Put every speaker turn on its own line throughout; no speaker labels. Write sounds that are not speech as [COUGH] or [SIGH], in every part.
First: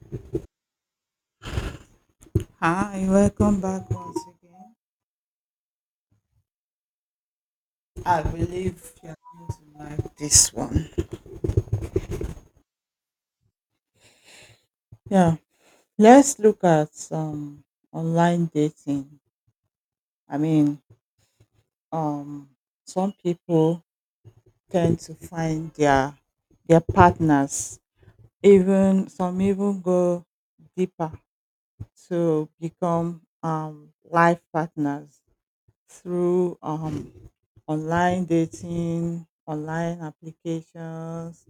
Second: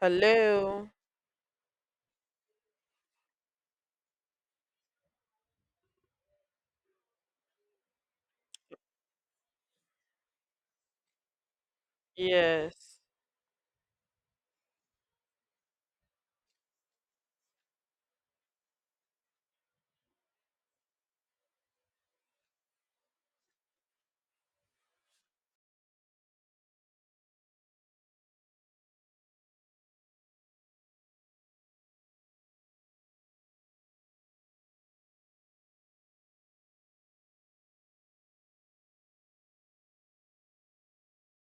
Hello.
Hi, welcome back once again. I believe you're going to like this one.
Yes.
Yeah, let's look at online dating. I mean, um, some people tend to find their partners. Even some even go deeper to become life partners through online dating, online applications,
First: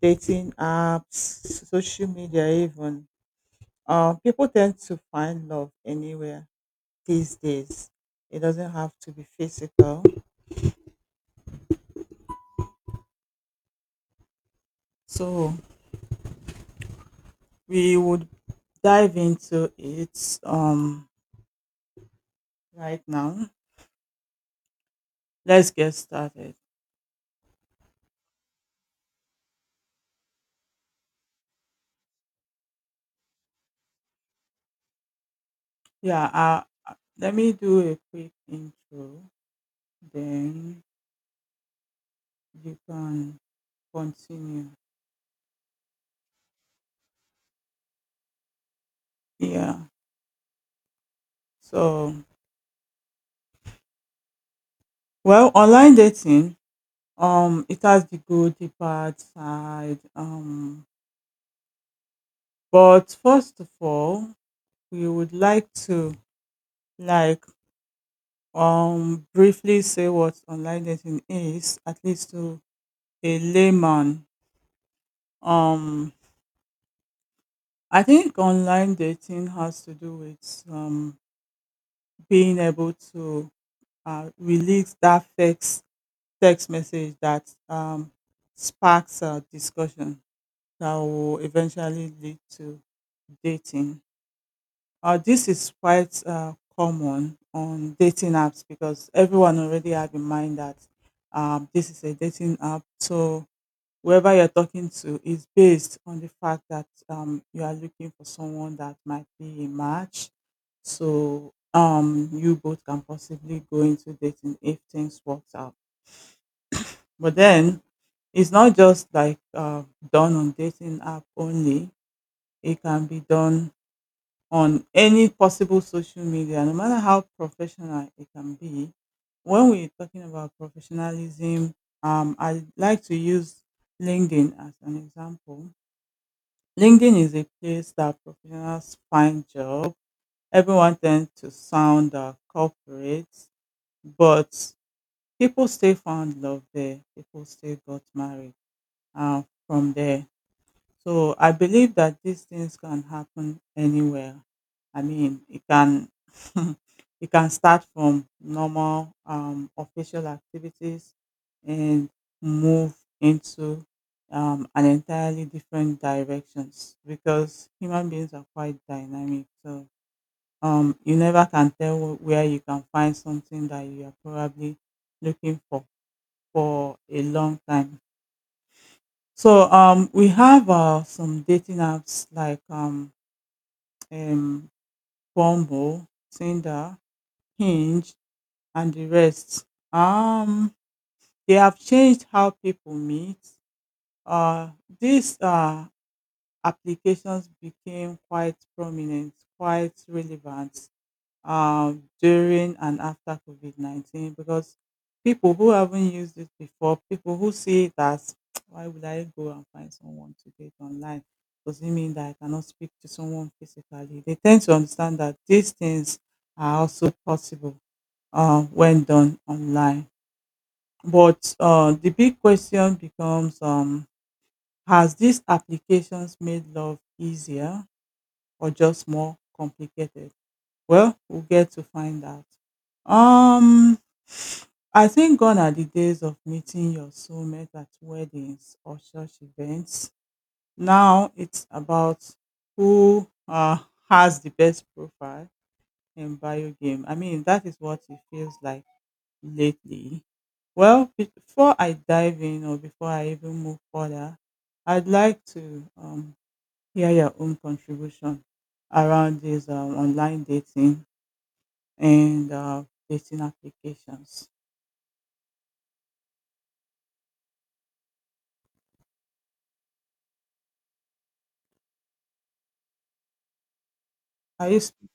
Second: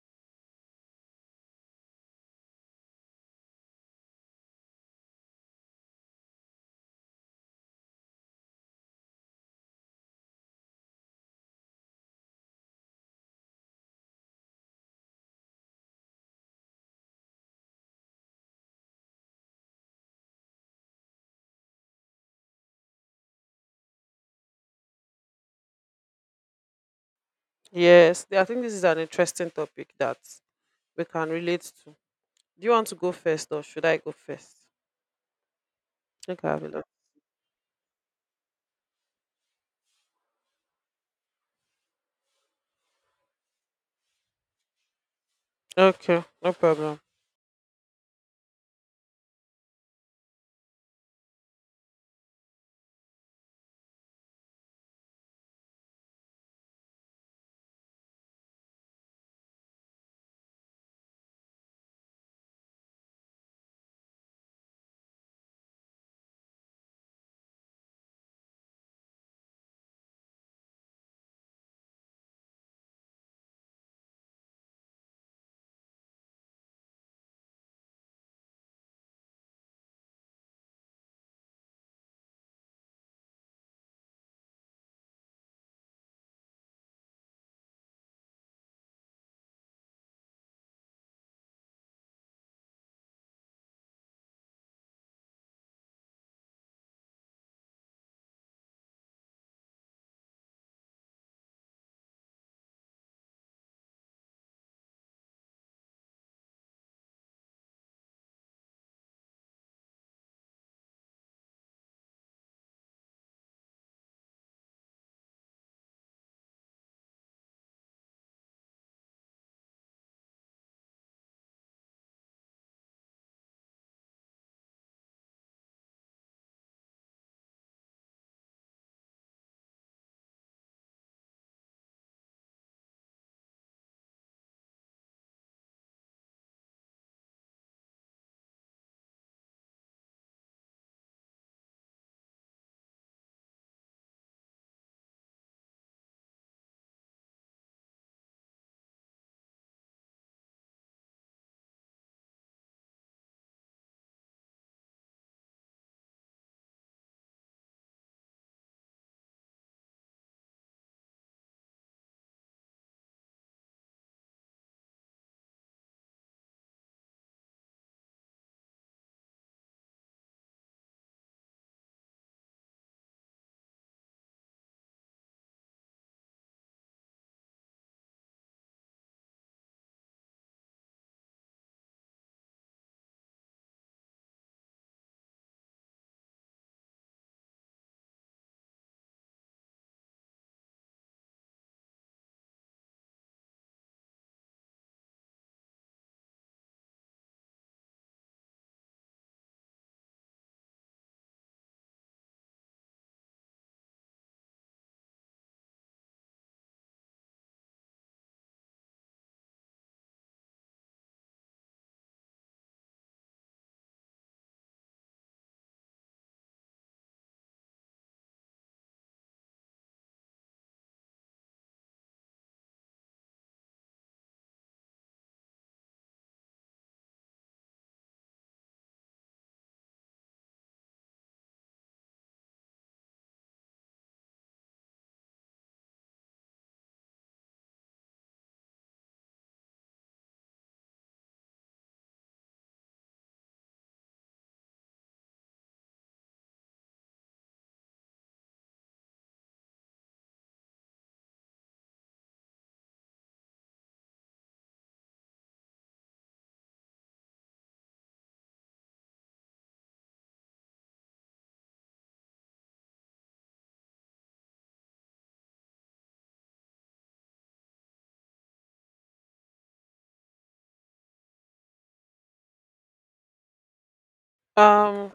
dating apps, social media, even. People tend to find love anywhere these days. It doesn't have to be physical. So we would dive into it right now. Let's get started.
Yes. I think this is an interesting topic that we can relate to. Do you want to go first or should I go first?
Yeah,
Okay, I
uh,
will.
Let me do a quick intro, then you can continue.
Okay, no problem.
Yeah. So, well, online dating, it has the good, the bad side. But first of all, we would like to like briefly say what online dating is, at least to a layman. Um I think online dating has to do with being able to release that text message that sparks a discussion that will eventually lead to dating. This is quite common on dating apps because everyone already have in mind that this is a dating app. So whoever you're talking to is based on the fact that you are looking for someone that might be a match. So you both can possibly go into dating if things works out. But then it's not just like done on dating app only. It can be done on any possible social media, no matter how professional it can be. When we're talking about professionalism, I like to use LinkedIn as an example. LinkedIn is a place that professionals find job. Everyone tends to sound corporate, but people still found love there. People still got married uh, from there. So I believe that these things can happen anywhere. I mean, it can [LAUGHS] it can start from normal official activities and move into an entirely different directions because human beings are quite dynamic. So you never can tell where you can find something that you are probably looking for a long time. So we have some dating apps like um, Bumble, Tinder, Hinge, and the rest. Um, they have changed how people meet. Uh, these applications became quite prominent, quite relevant, during and after COVID COVID-19 because people who haven't used it before, people who see it as [TSK] why would I go and find someone to date online? Does it mean that I cannot speak to someone physically? They tend to understand that these things are also possible when done online. But the big question becomes, has these applications made love easier or just more complicated? Well, we'll get to find out. Um, I think gone are the days of meeting your soulmate at weddings or church events. Now it's about who has the best profile in bio game. I mean, that is what it feels like lately. Well, before I dive in or before I even move further, I'd like to hear your own contribution around this online dating and dating applications. I used
Um,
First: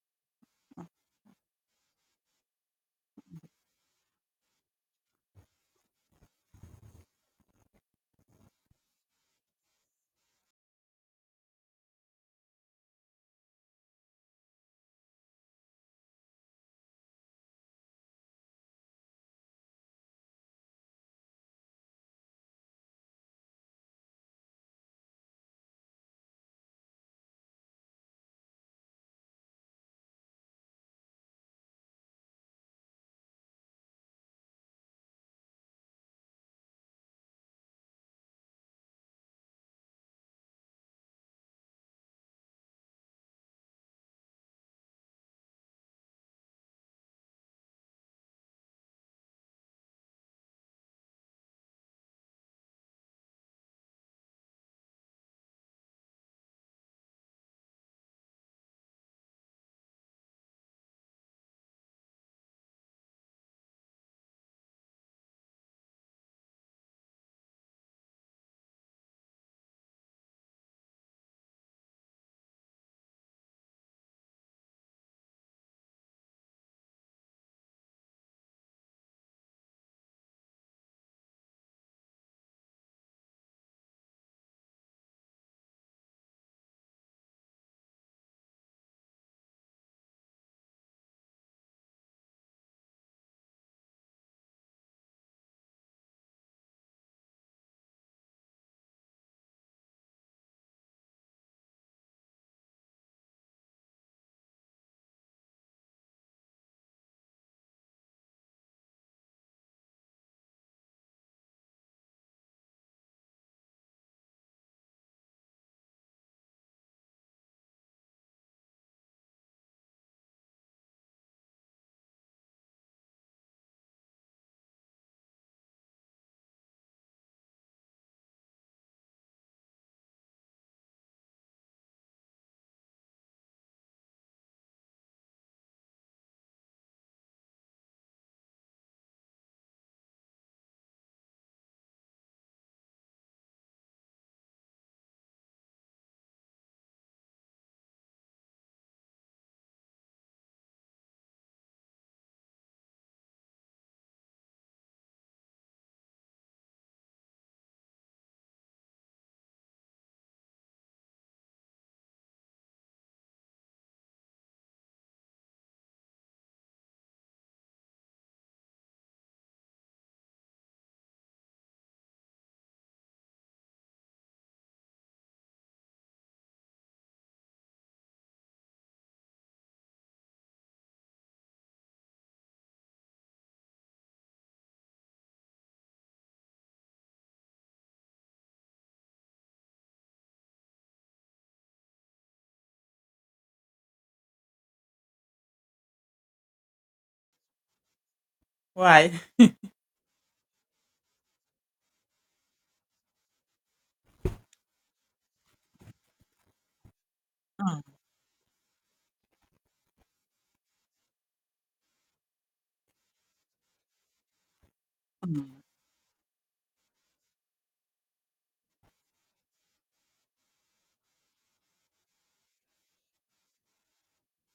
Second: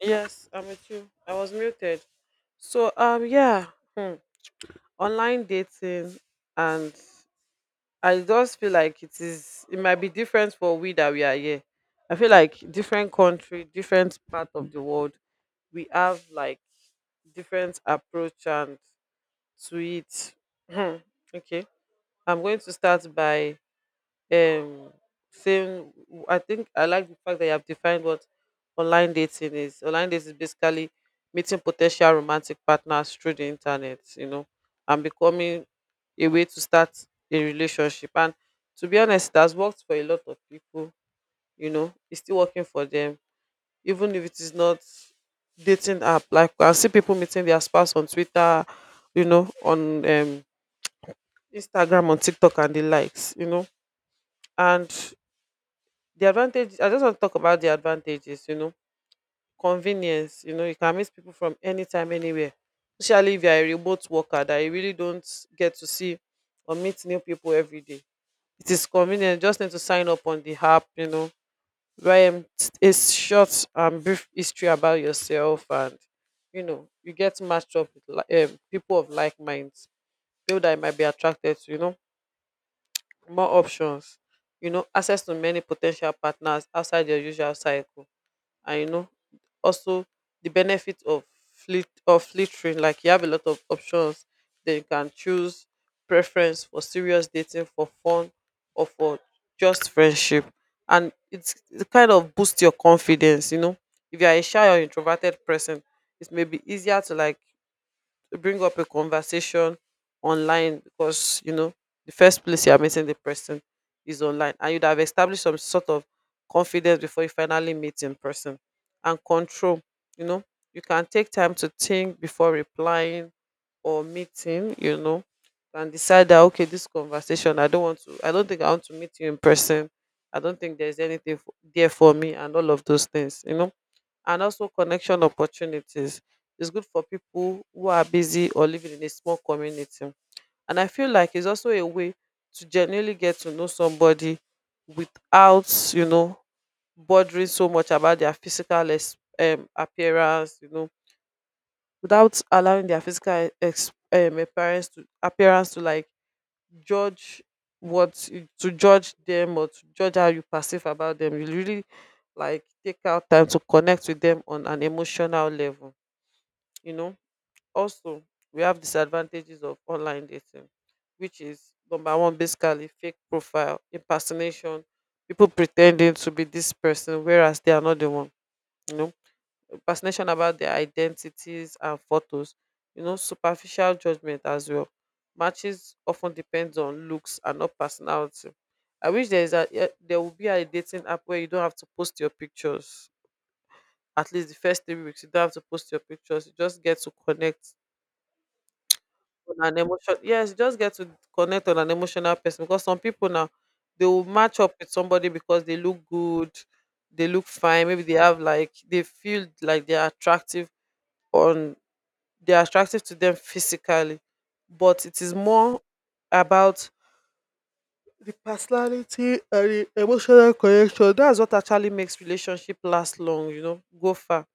yes, I'm with you. I was muted. So, yeah, hmm, online dating, and I just feel like it is. It might be different for we that we are here. I feel like different country, different part of the world, we have like different approach and to it. Hmm, okay. I'm going to start by um saying I think I like the fact that you have defined what online dating is. Online dating is basically meeting potential romantic partners through the internet, and becoming a way to start a relationship. And to be honest, it has worked for a lot of people, it's still working for them, even if it is not dating app. Like I see people meeting their spouse on Twitter, on Instagram on TikTok and the likes. And the advantage I just want to talk about the advantages. Convenience, you can meet people from anytime, anywhere. Especially if you're a remote worker that you really don't get to see or meet new people every day. It is convenient, you just need to sign up on the app, write a short and brief history about yourself and you get matched up with people of like minds, people that you might be attracted to, more options, access to many potential partners outside your usual cycle, and also the benefit of fleet of filtering. Like you have a lot of options, then you can choose preference for serious dating, for fun, or for just friendship, and it kind of boosts your confidence. You know, if you are a shy or introverted person, it may be easier to like to bring up a conversation online because the first place you are meeting the person is online and you'd have established some sort of confidence before you finally meet in person and control you know you can take time to think before replying or meeting, and decide that okay this conversation, I don't want to, I don't think I want to meet you in person. I don't think there's anything there for me and all of those things. And also connection opportunities. It's good for people who are busy or living in a small community. And I feel like it's also a way to genuinely get to know somebody without bothering so much about their physical appearance, without allowing their physical appearance to like judge to judge them or to judge how you perceive about them. You really like take out time to connect with them on an emotional level you know Also, we have disadvantages of online dating, which is number one basically fake profile impersonation, people pretending to be this person whereas they are not the one you know Fascination about their identities and photos. Superficial judgment as well. Matches often depends on looks and not personality. I wish there will be a dating app where you don't have to post your pictures. At least the first 3 weeks, you don't have to post your pictures. You just get to connect
Why?
on an emotion. Yes, you just get to connect on an emotional person because some people now, they will match up with somebody because they look good, they look
Mm,
fine. Maybe they feel like they are attractive on they are attractive to them physically, but it is
mm.
more about the personality and the emotional connection. That's what actually makes relationship last long, go far.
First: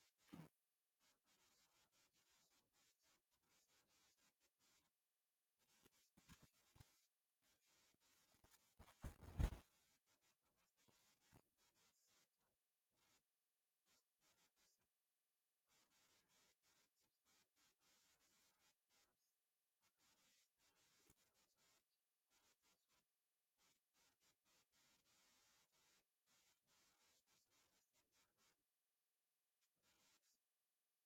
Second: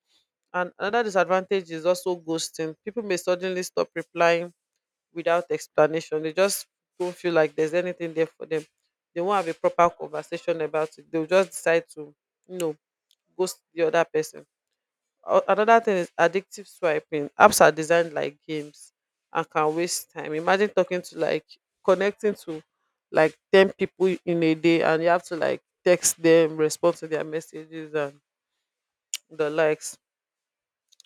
And another disadvantage is also ghosting. People may suddenly stop replying without explanation. They just don't feel like there's anything there for them. They won't have a proper conversation about it. They'll just decide to you know ghost the other person. Another thing is addictive swiping. Apps are designed like games and can waste time. Imagine talking to like connecting to like ten people in a day, and you have to like text them, respond to their messages and the likes.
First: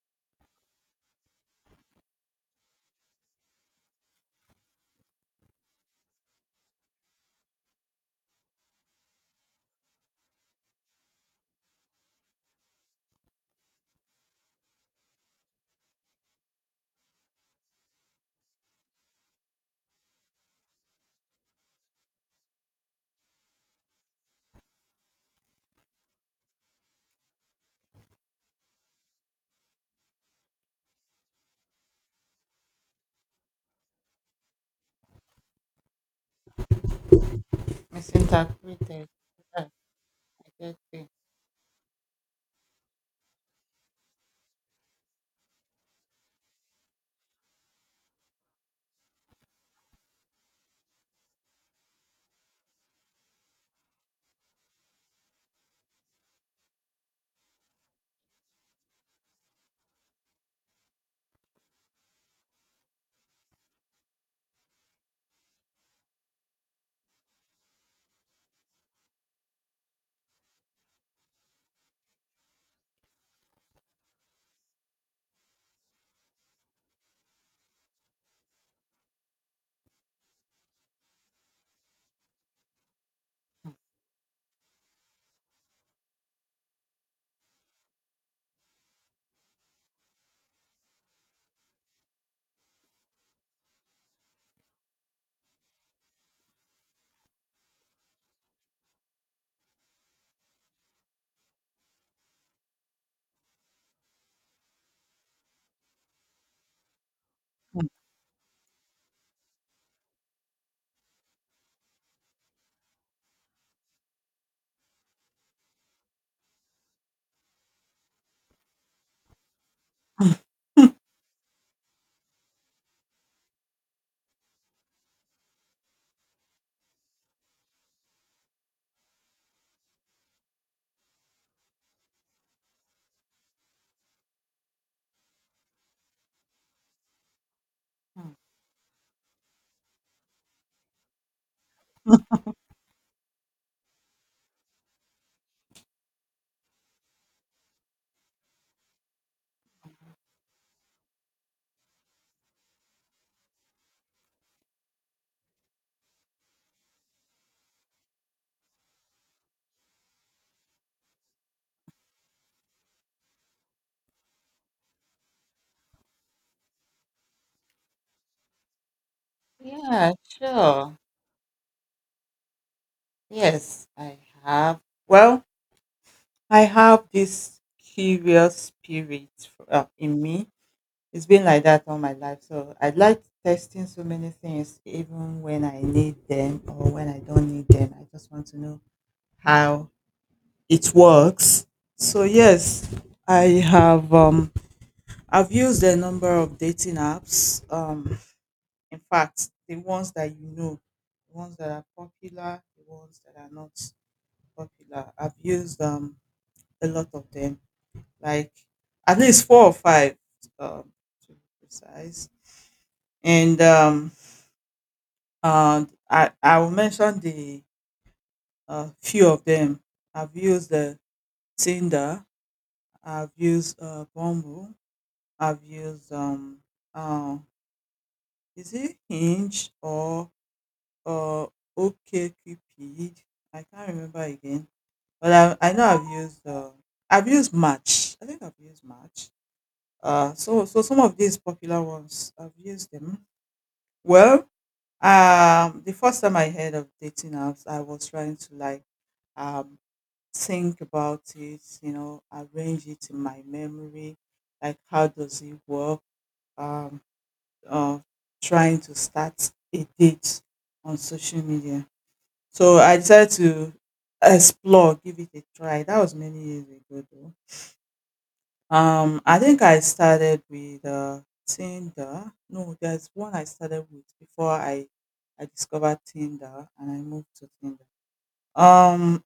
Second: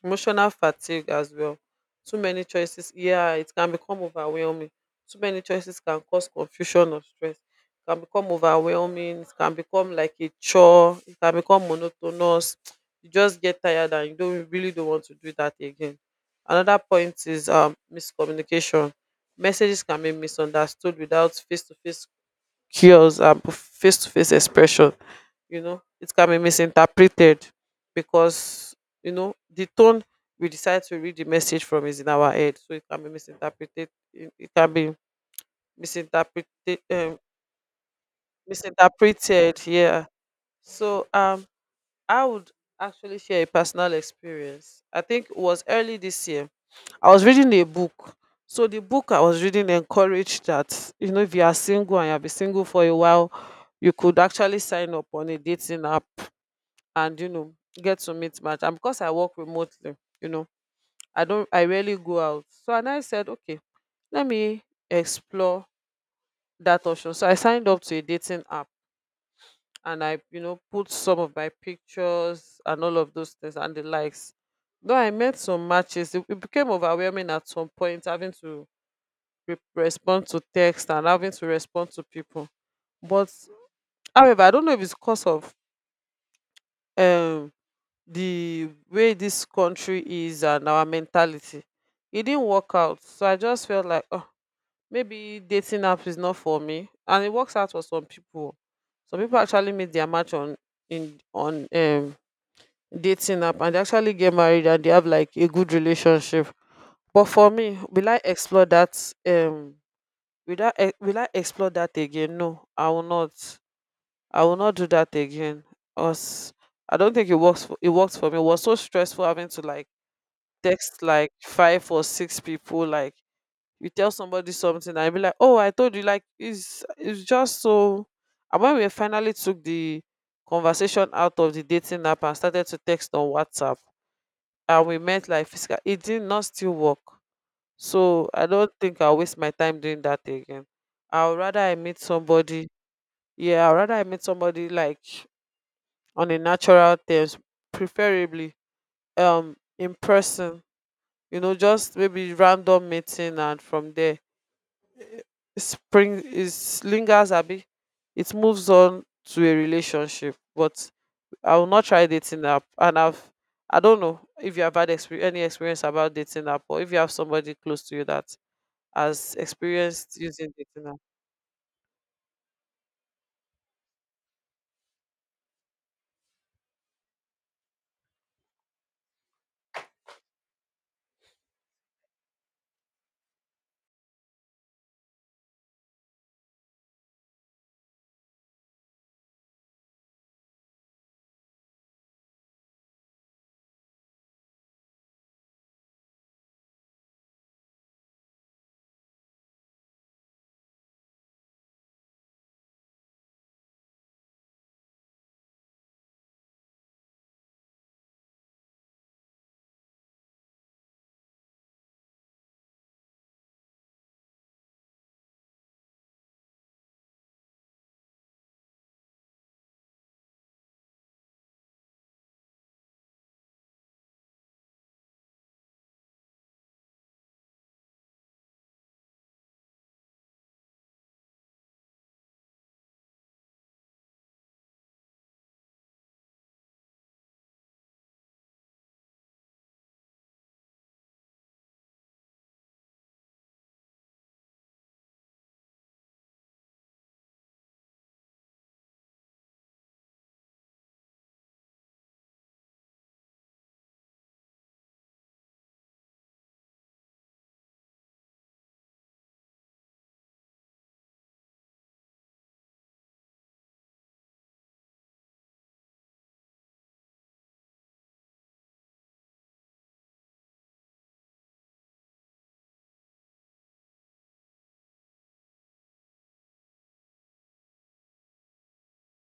Emotional fatigue as well. Too many choices, yeah, it can become overwhelming. Too many choices can cause confusion or stress. It can become overwhelming. It can become like a chore. It can become monotonous. You just get tired and you really don't want to do that again. Another point is miscommunication. Messages can be misunderstood without face to face cures and face to face expression. It can be misinterpreted because the tone we decide to read the message from is in our head, so it can be misinterpreted. It can be misinterpreted um,
Misinterpreted.
misinterpreted,
Yeah, I
yeah.
get
So,
you.
I would actually share a personal experience. I think it was early this year. I was reading a book. So the book I was reading encouraged that if you are single and you have been single for a while, you could actually sign up on a dating app, and get to meet match. And because I work remotely you know I don't I rarely go out. So, and I said okay, let me explore that option. So I signed up to a dating app, and I put some of my pictures and all of those things and the likes. Though I met some matches, it became overwhelming at some point having to respond to text and having to respond to people. But however, I don't know if it's because of um the way this country is and our mentality. It didn't work out. So I just felt like, oh, maybe dating app is not for me. And it works out for some people. Some people actually meet their match on dating app, and they actually get married and they have like a good relationship. But for me, will I explore that again? No, I will not. I will not do that again. Us I don't think it works for me. It was so stressful having to like text like five or six people. Like you tell somebody something and you be like, oh, I told you. Like it's just so. And when we finally took the conversation out of the dating app and started to text on WhatsApp, and we met like physical, it did not still work. So
Mhm.
I don't think I'll waste my time doing that again. i'll rather i meet somebody yeah I would rather I meet somebody like on a natural terms, preferably in person. Just maybe random meeting, and from there it lingers a bit. It moves on to a relationship. But I will not try dating app. And I don't know if you have had any experience about dating app, or if you have somebody close to you that has
Yeah,
experienced using dating
sure.
app.
Yes, I have. Well, I have this curious spirit in me. It's been like that all my life. So I like testing so many things, even when I need them or when I don't need them. I just want to know how it works. So, yes, I have. I've used a number of dating apps. In fact, the ones that you know, the ones that are popular, the ones that are not popular. I've used a lot of them, like at least four or five, um, to be precise. And um, uh, I I will mention the few of them. I've used the Tinder. I've used Bumble. I've used uh, is it Hinge or OkCupid. I can't remember again, but I know I've used Match. I think I've used Match. So some of these popular ones I've used them. Well, the first time I heard of dating apps, I was trying to like um think about it, you know, arrange it in my memory, like how does it work? Um, uh, Trying to start a date on social media. So I decided to explore, give it a try. That was many years ago though. I think I started with Tinder. No, there's one I started with before I discovered Tinder and I moved to Tinder. Um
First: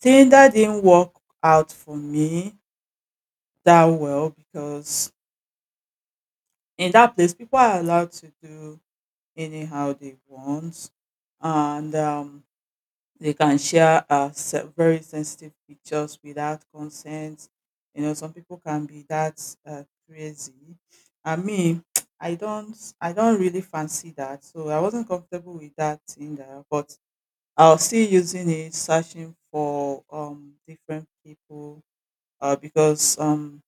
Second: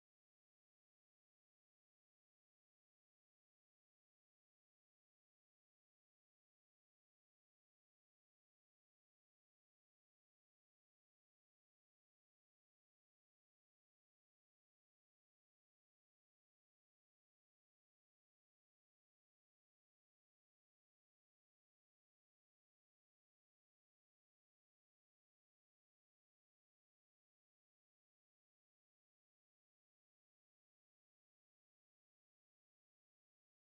Tinder didn't work out for me that well because in that place people are allowed to do anyhow they want, and they can share very sensitive pictures without consent. You know, some people can be that uh, crazy. I mean, [TSK] I don't, I don't really fancy that, so I wasn't comfortable with that thing there. But I was still using it, searching for different people, because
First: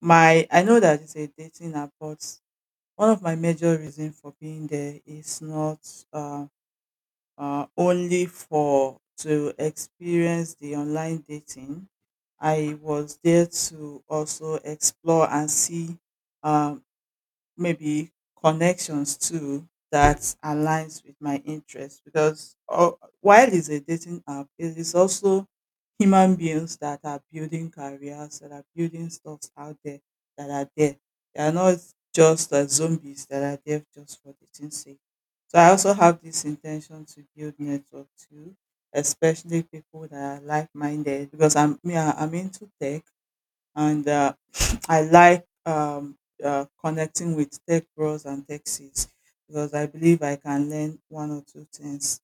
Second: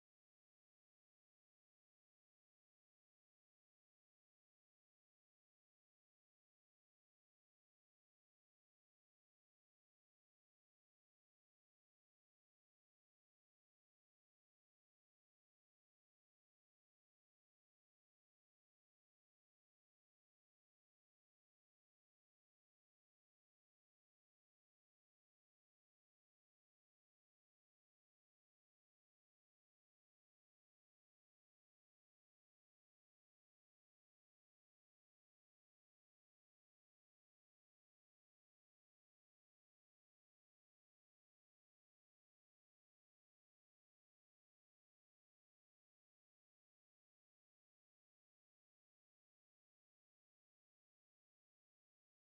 my I know that it's a dating app, but one of my major reasons for being there is not um only for to experience the online dating. I was there to also explore and see uh, maybe connections too that aligns with my interests because while it's a dating app, it is also human beings that are building careers, that are building stuff out there, that are there. They are not just zombies that are there just for dating's sake. So I also have this intention to build network too, especially people that are like-minded because I'm yeah, I'm into tech, and I like connecting with tech bros and techsies because I believe I can learn one or two things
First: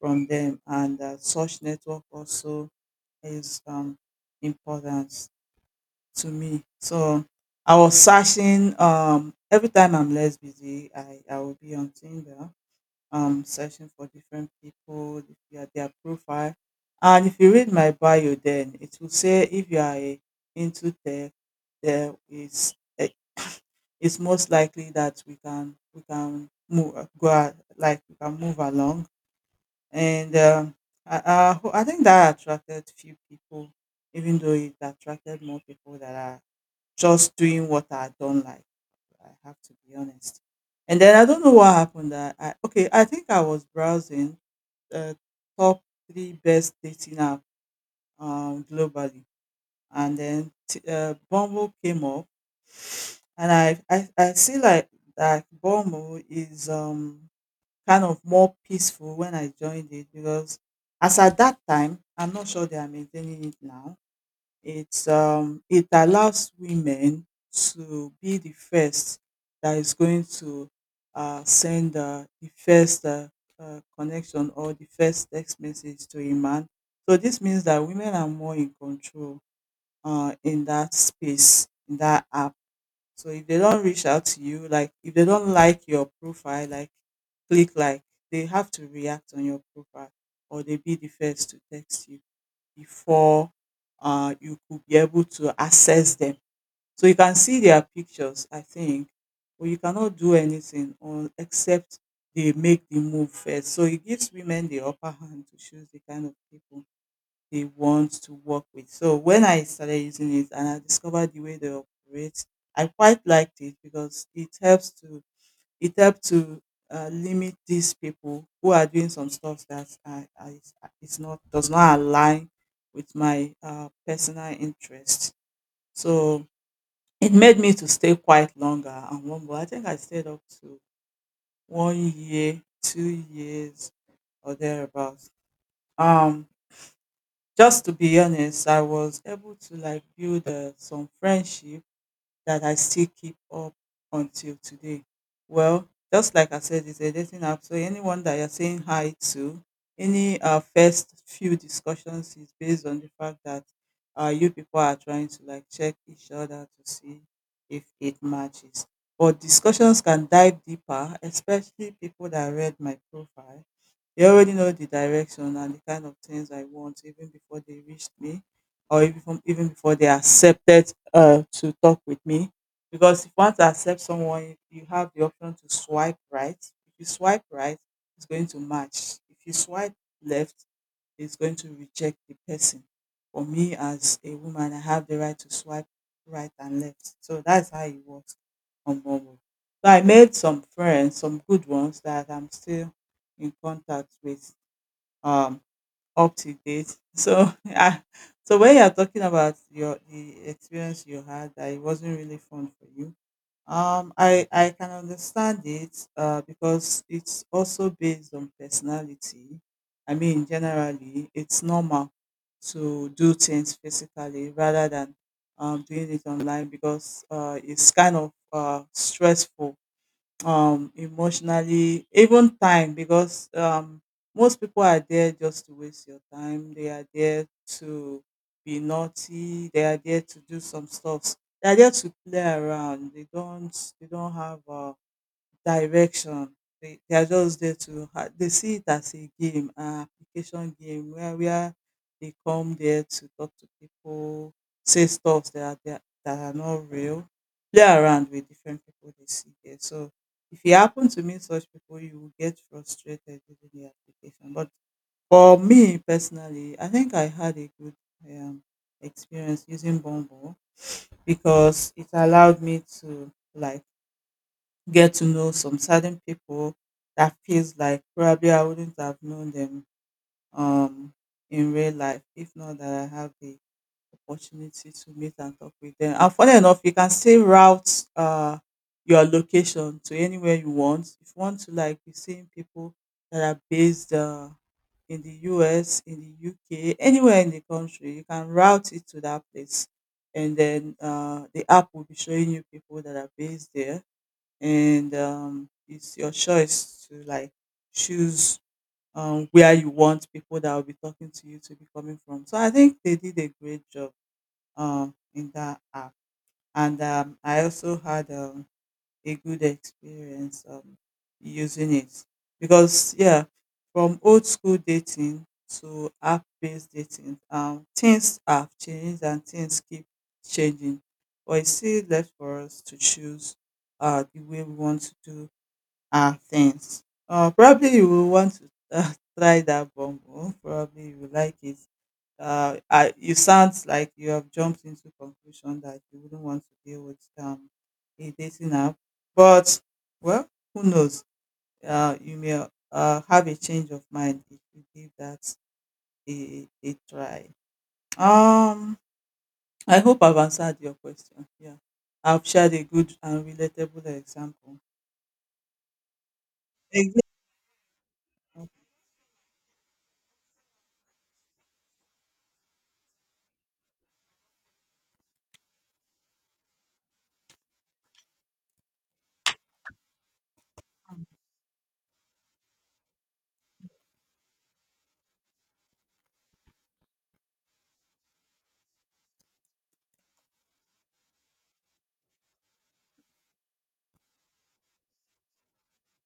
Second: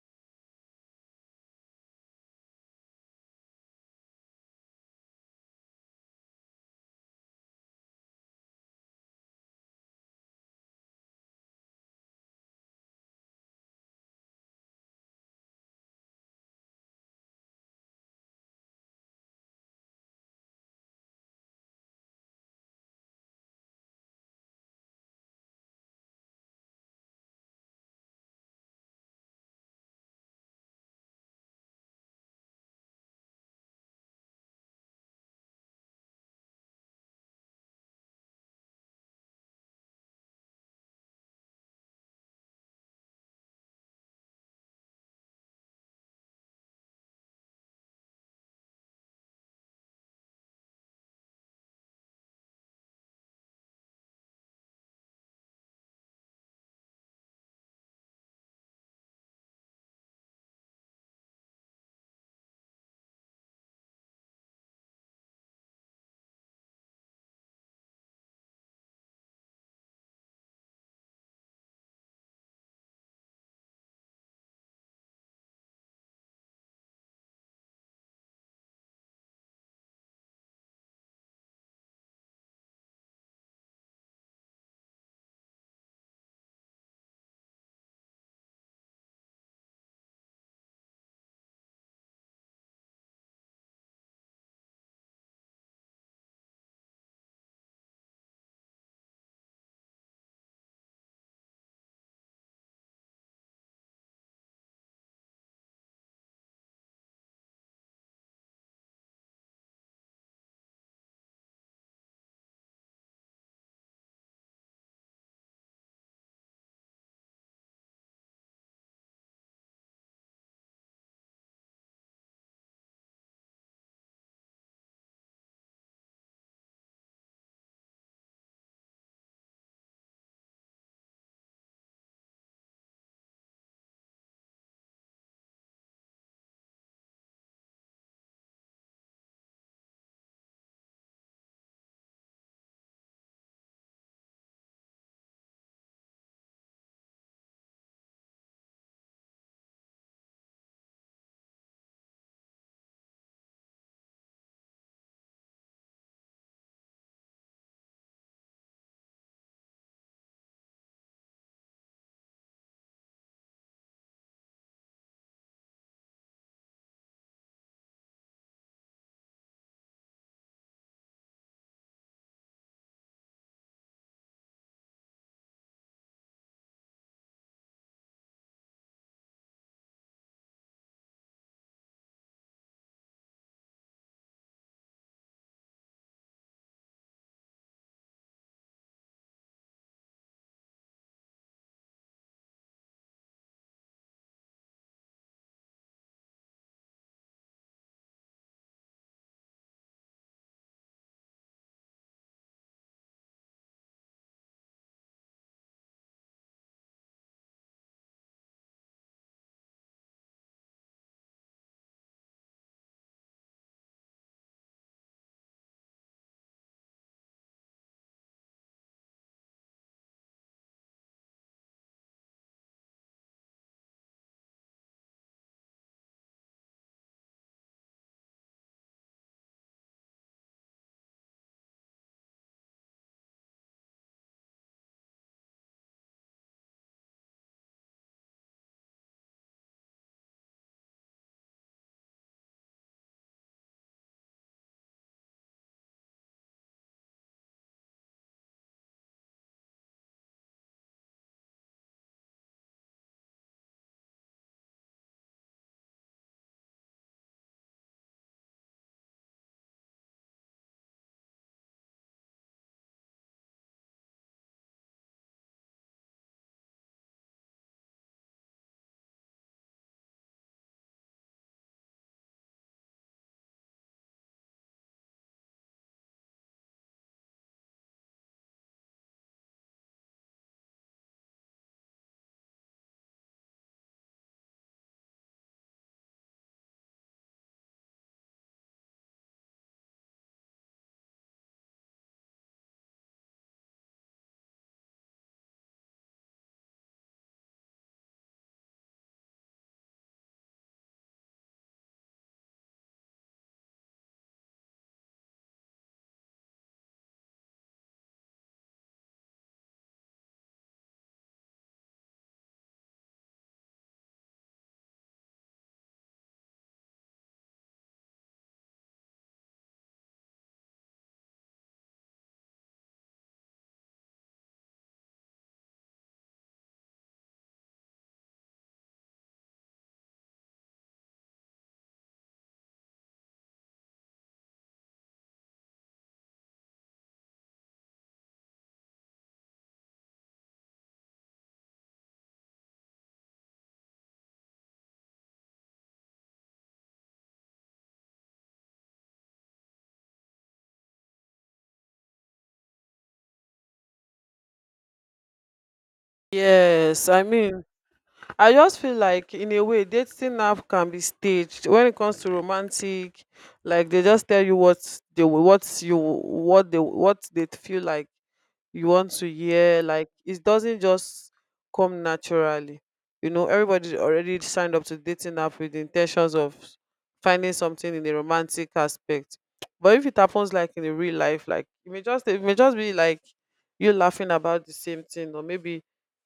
from them, and such network also is important to me. So I was searching every time I'm less busy, I will be on Tinder, searching for different people, their profile. And if you read my bio, then it will say if you are a, into tech, there is it's most likely that we can like we can move along. And I think that attracted few people, even though it attracted more people that are just doing what I don't like. I have to be honest. And then I don't know what happened that I. Okay, I think I was browsing uh, top three best dating app globally, and then Bumble came up. And I see like that Bumble is kind of more peaceful when I joined it because as at that time I'm not sure they are maintaining it now. It's it allows women to be the first that is going to send the first connection or the first text message to a man. So this means that women are more in control in that space, in that app. So if they don't reach out to you, like if they don't like your profile, like click like, they have to react on your profile or they be the first to text you before you could be able to access them. So you can see their pictures, I think, but you cannot do anything on except they make the move first. So it gives women the upper hand to choose the kind of people they want to work with. So when I started using it and I discovered the way they operate, I quite liked it because it helps to limit these people who are doing some stuff that I it's not does not align with my personal interest. So it made me to stay quite longer and one more. I think I stayed up to 1 year, 2 years or thereabouts. Um, just to be honest, I was able to like build some friendship that I still keep up until today. Well, just like I said, it's a dating app. So anyone that you're saying hi to, any first few discussions is based on the fact that you people are trying to like check each other to see if it matches. But discussions can dive deeper, especially people that read my profile. They already know the direction and the kind of things I want even before they reached me or even before they are accepted to talk with me. Because if you want to accept someone, you have the option to swipe right. If you swipe right, it's going to match. If you swipe left, it's going to reject the person. For me, as a woman, I have the right to swipe right and left. So that's how it works on Bumble. So I made some friends, some good ones that I'm still in contact with. Um, Up to date. So [LAUGHS] yeah. So when you're talking about your the experience you had that it wasn't really fun for you, I can understand it because it's also based on personality. I mean, generally, it's normal to do things physically rather than doing it online because it's kind of stressful emotionally even time because most people are there just to waste your time, they are there to be naughty, they are there to do some stuff, they are there to play around, they don't have direction. They are just there to ha they see it as a game, an application game where they come there to talk to people, say stuff that are not real, play around with different people they see there. So if you happen to meet such people, you will get frustrated during the application. But for me personally, I think I had a good um, experience using Bumble because it allowed me to like get to know some certain people that feels like probably I wouldn't have known them um in real life if not that I have the opportunity to meet and talk with them. And funny enough, you can still route your location to anywhere you want. If you want to like be seeing people that are based in the US, in the UK, anywhere in the country, you can route it to that place. And then the app will be showing you people that are based there, and it's your choice to like choose where you want people that will be talking to you to be coming from. So I think they did a great job in that app, and I also had a good experience using it because yeah, from old school dating to app based dating, things have changed and things keep changing, but it's still left for us to choose the way we want to do and things. Probably you will want to [LAUGHS] try that bongo. Probably you will like it. You sound like you have jumped into conclusion that you wouldn't want to deal with a dating app. But, well, who knows? You may have a change of mind if you give that a try. Um, I hope I've answered your question. Yeah. I've shared a good and relatable example.
Yes,
Exactly.
I mean, I
Mm,
just feel like in a way dating app can be staged when it comes to romantic. Like they just tell you what they wa- what you what they feel like you want to hear. Like it doesn't just come naturally. Everybody already signed up to dating app with the intentions of finding something in the romantic aspect. But if it happens like in the real life, like it may just be like you laughing about the same thing. Or maybe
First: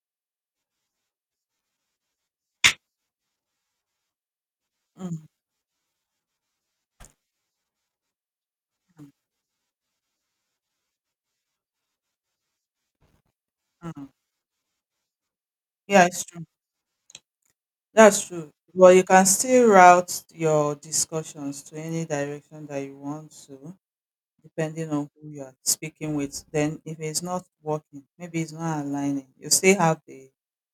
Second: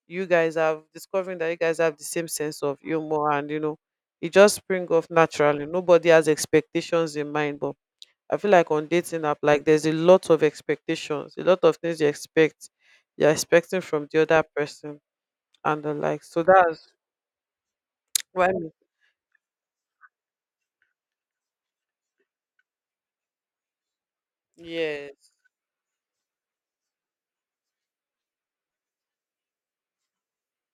you guys have discovering that you guys have the same sense of humor, and it just spring off
mm,
naturally. Nobody has expectations in mind. But I feel like on
mm.
dating app, like there's a lot of expectations, a lot of things you're expecting from
Mm.
the other person and the
Yeah,
like.
it's
So
true.
that's
That's
why.
true. But you can still route your discussions to any direction that you want to, depending on who
Yes,
you are speaking with. Then, if it's not working, maybe it's not aligning, you still have the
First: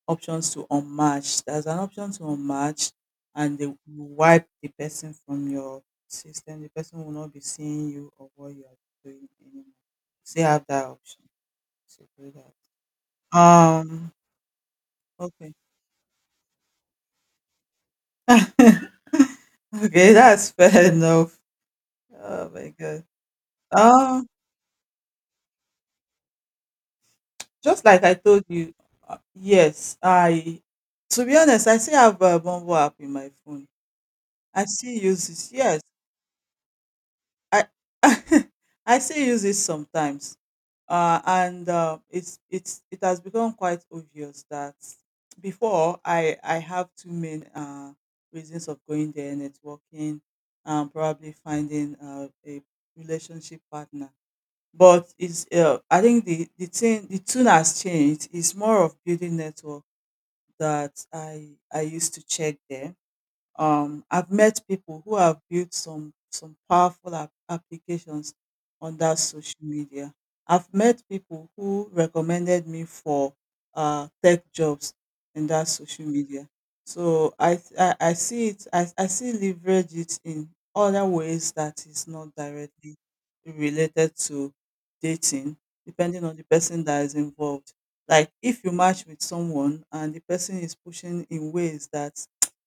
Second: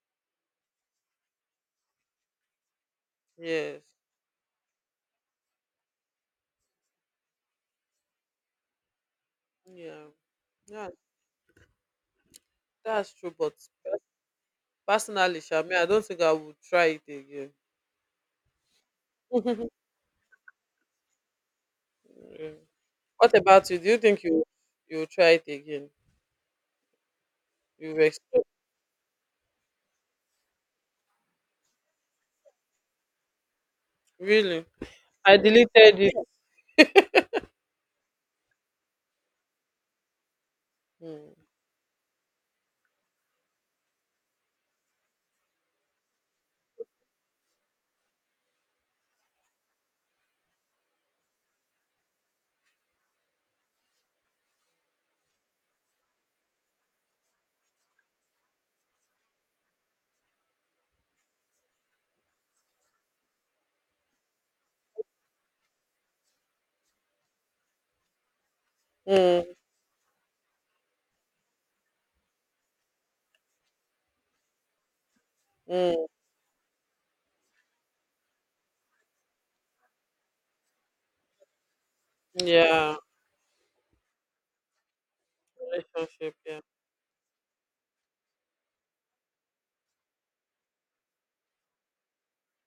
options to unmatch. There's an option to unmatch, and they will
yes,
wipe the person from your system. The person will not be seeing you or what you are doing anymore.
yeah,
Still have that
yeah,
option to do that.
that's true. But pers-
Um.
personally,
Okay.
Shami, I don't think I would try it again.
[LAUGHS]
[LAUGHS]
Okay, that's fair [LAUGHS] enough. Oh
Yeah.
my god.
What about you? Do you think
Um,
you will try it again?
just
You
like I
expect
told you, yes, I. To be honest, I still have a Bumble app in my phone.
really?
I still use
I
it. Yes,
deleted it.
I. [LAUGHS] I still use it sometimes. Uh,
Mm.
and uh, it's it's it has become quite obvious that before I have two main reasons of going there: networking, and probably finding a relationship partner. But it's I think the tune has changed. It's more of building network that I used to check there. I've met people who have built some powerful applications on that
Mm.
social media. I've met people who recommended me for tech jobs in that
Mm.
social media. So I see it I see leverage it in other ways that is not
Yeah,
directly related to dating, depending
relationship.
on the
Yeah,
person that is involved. Like if you match with someone and the person is pushing in ways that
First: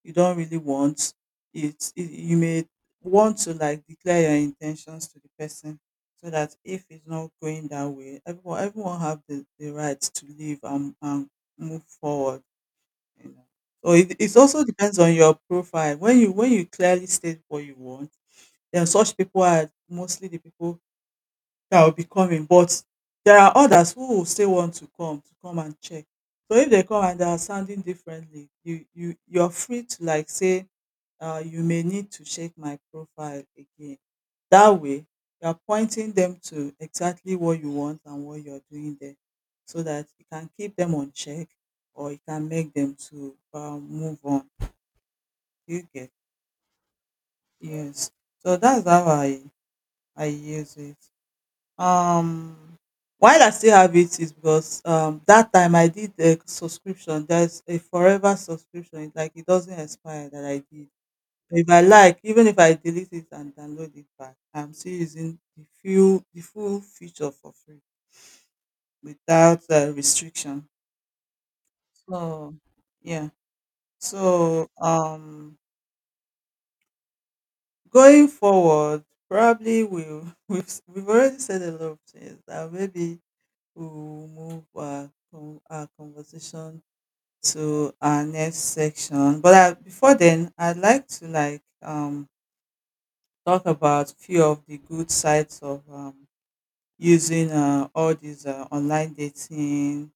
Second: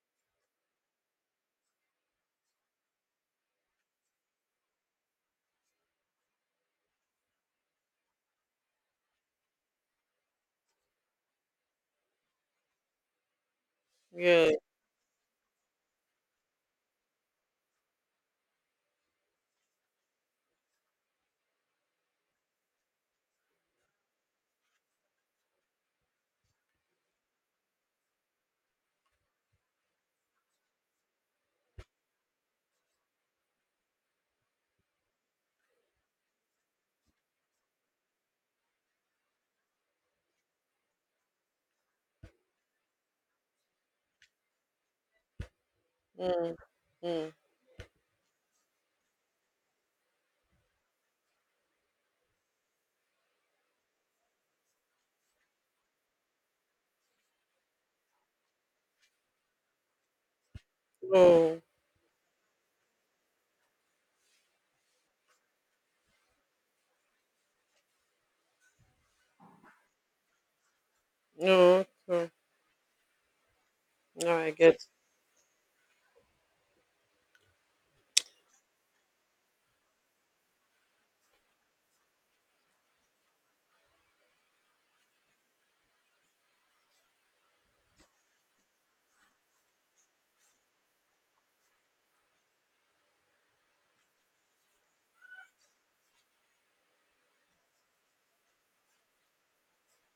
you don't really want it you may want to like declare your intentions to the person so that if it's not going that way, everyone have the right to leave, and move forward, you know. So it
yeah.
also depends on your profile when you clearly state what you want, then such people are mostly the people that will be coming, but there are others who will still want to come and check. So if they come and they are sounding differently, you're free to like say, you may need to check my profile again. That way, you're pointing them to exactly what you want and what you're doing there, so that you can keep them on check or you can make them to move on. You get
Mm. Mm.
yes. So that's how I use it. Um, while I still have it is because that time I did a subscription. There's a forever subscription. It's like it doesn't expire that I did.
No,
If I like, even if I delete it and download it back, I'm still using the full feature for free without restriction.
no, no,
So yeah.
no, I
So
get
going forward, probably we'll [LAUGHS] we've already said a lot of things that maybe we'll move our conversation to our next section. But before then, I'd like to like talk about few of the good sides of using all these online dating,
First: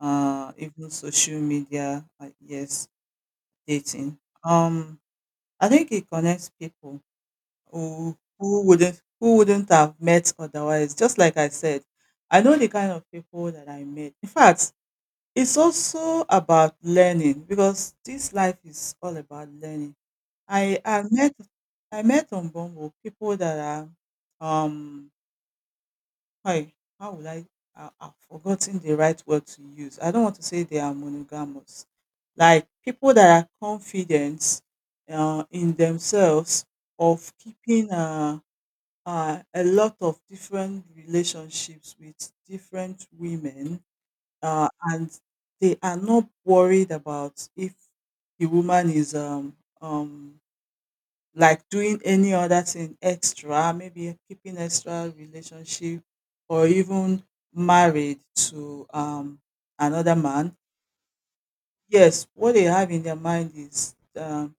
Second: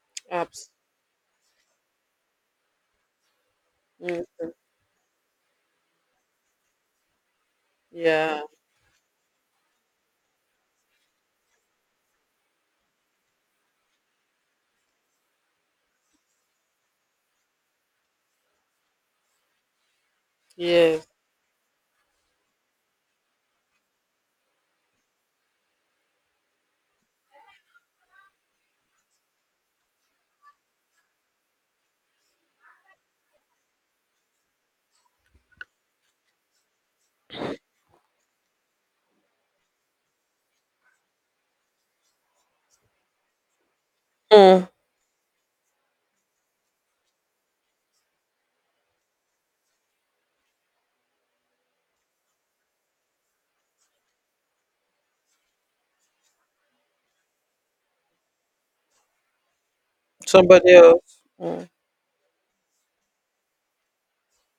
apps.
even social media. Yes, dating.
Mm,
Um, I think it connects people
yeah,
who wouldn't have met otherwise. Just like I said, I know the kind of people that I met. In fact, it's also about learning because this life is all about learning. I I
yes.
met I met on Bumble people that are um hi how would I I've forgotten the right word to use. I don't want to say they are monogamous. Like people that are confident in themselves of keeping a lot of different relationships with different women,
Mm,
and they are not worried about if the woman is um like doing any other thing extra, maybe keeping extra relationship or even married to another man.
somebody else. Mm,
Yes, what they have in their mind is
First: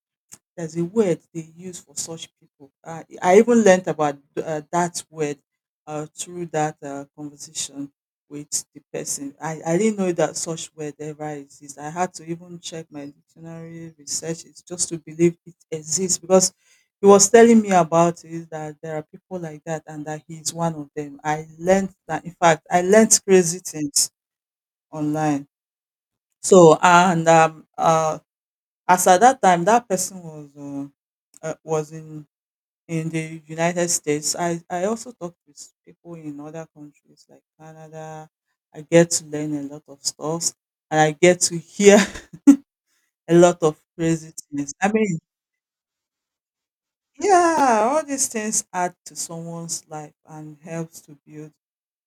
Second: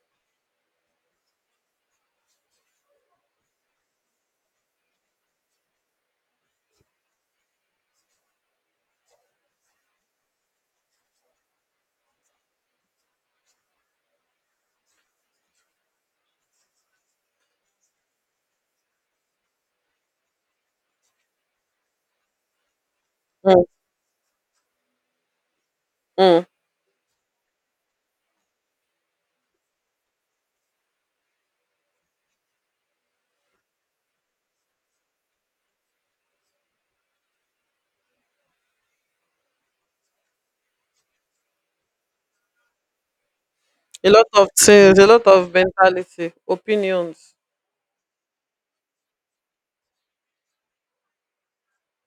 there's a word they use for such people. I even learned about that word through that conversation with the person. I didn't know that such word ever exists. I had to even check my dictionary research. It's just to believe it exists because he was telling me about it that there are people like that and that he is one of them. I learned that, in fact, I learned crazy
mm,
things online.
mm.
So, and as at that time, that person was uh, uh, was in in the United States. I also talked with people in other countries like Canada. I get to learn a lot of stuff, and I get to hear [LAUGHS] a lot of
A lot
crazy
of
things. I
things, a
mean,
lot of mentality, opinions.
yeah, all these things add to someone's life and helps to build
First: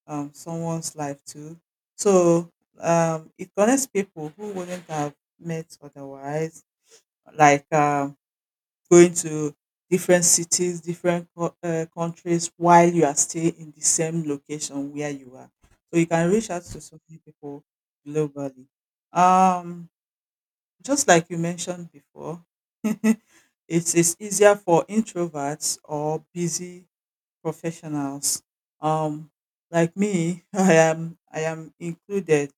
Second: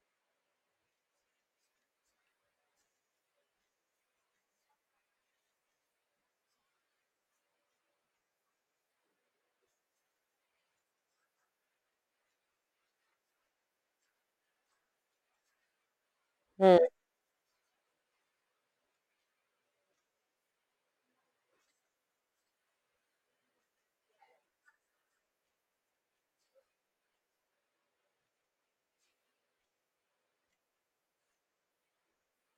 someone's life too. So it connects people who wouldn't have met otherwise. Like going to different cities, countries while you are still in the same location where you are. So you can reach out
Mm,
to so many people globally. Um, just like you mentioned before, [LAUGHS] it is easier for introverts or busy professionals. Um, like me, [LAUGHS] I am included.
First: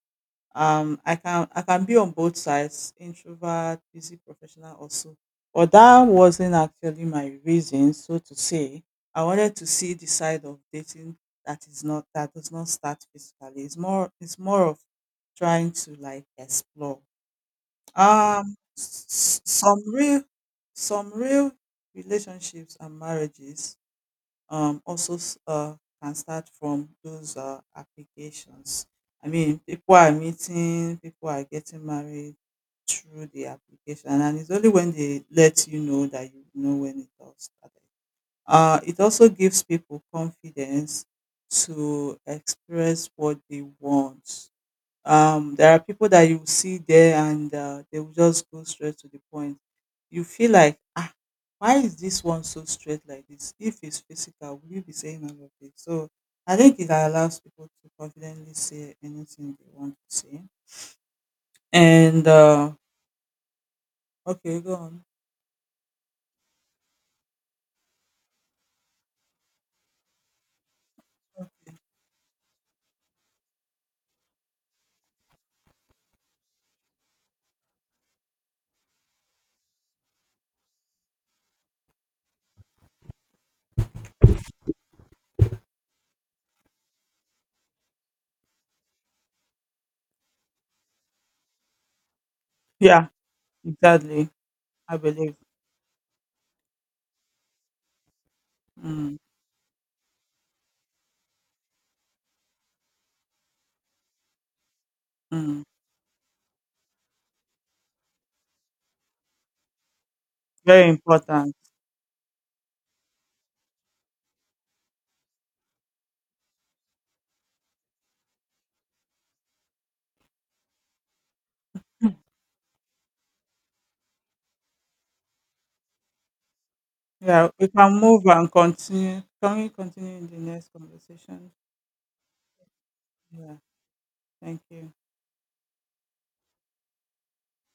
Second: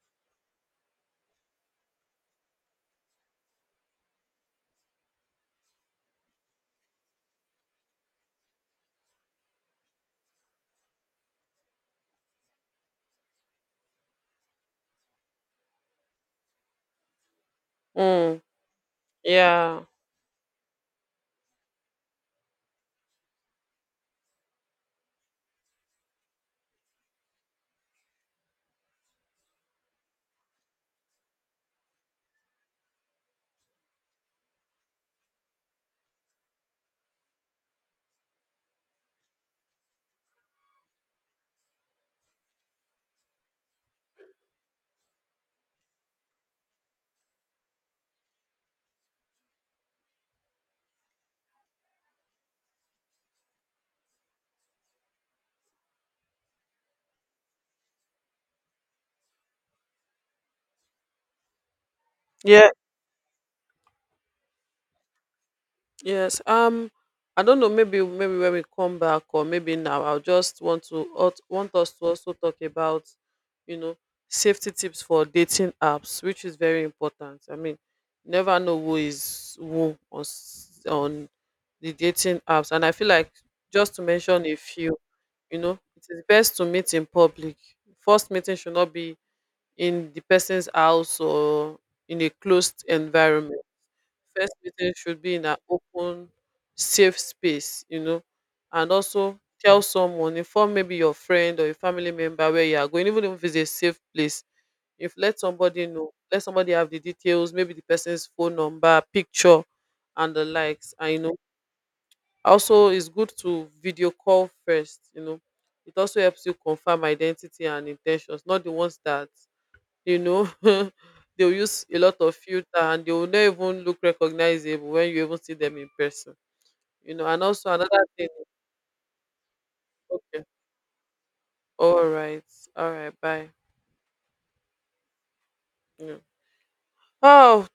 I can be on both sides, introvert, busy professional, also, but that wasn't actually my reason, so to say. I wanted to see the side of dating that is not that does not start physically. It's more of trying to like explore
mm,
some
yeah,
real some real relationships and marriages also can start from those applications. I mean, people are meeting, people are getting married through the application, and it's only when they let you know that you know when it all started. It also gives people confidence to express what they want. There are people that you see there and they will just go straight to the point. You feel like, ah, why is this one so straight like this? If it's physical, will you be saying all of this? So I think it allows people to confidently say anything they want to say. And
yeah.
Okay, go on.
Yes. I don't know. Maybe when we come back, or maybe now, I'll just want to want us to also talk about, you know, safety tips for dating apps, which is very important. I mean, you never know who is who on on the dating apps, and I feel like just to mention a few, it is best to meet in public. First meeting should not be in the person's house or in a closed
Yeah,
environment.
exactly.
First meeting
I
should be
believe.
in an open, safe space, and
Mm,
also tell someone, inform maybe your friend or your family member where you are going, even if it's a safe place. If let
mm.
somebody know, let somebody have the details, maybe the person's phone number, picture, and the
Very
likes. And
important.
also it's good to video call first. It also helps you confirm identity and intentions, not the ones that you know [LAUGHS] they'll use a lot of filter and they will not even look recognizable when you even see them in person, and
Yeah, we
also
can
another
move
thing.
and continue. Can we continue in the
Okay,
next conversation?
all right, all right, bye.
Yeah, thank you.
Yeah. Oh.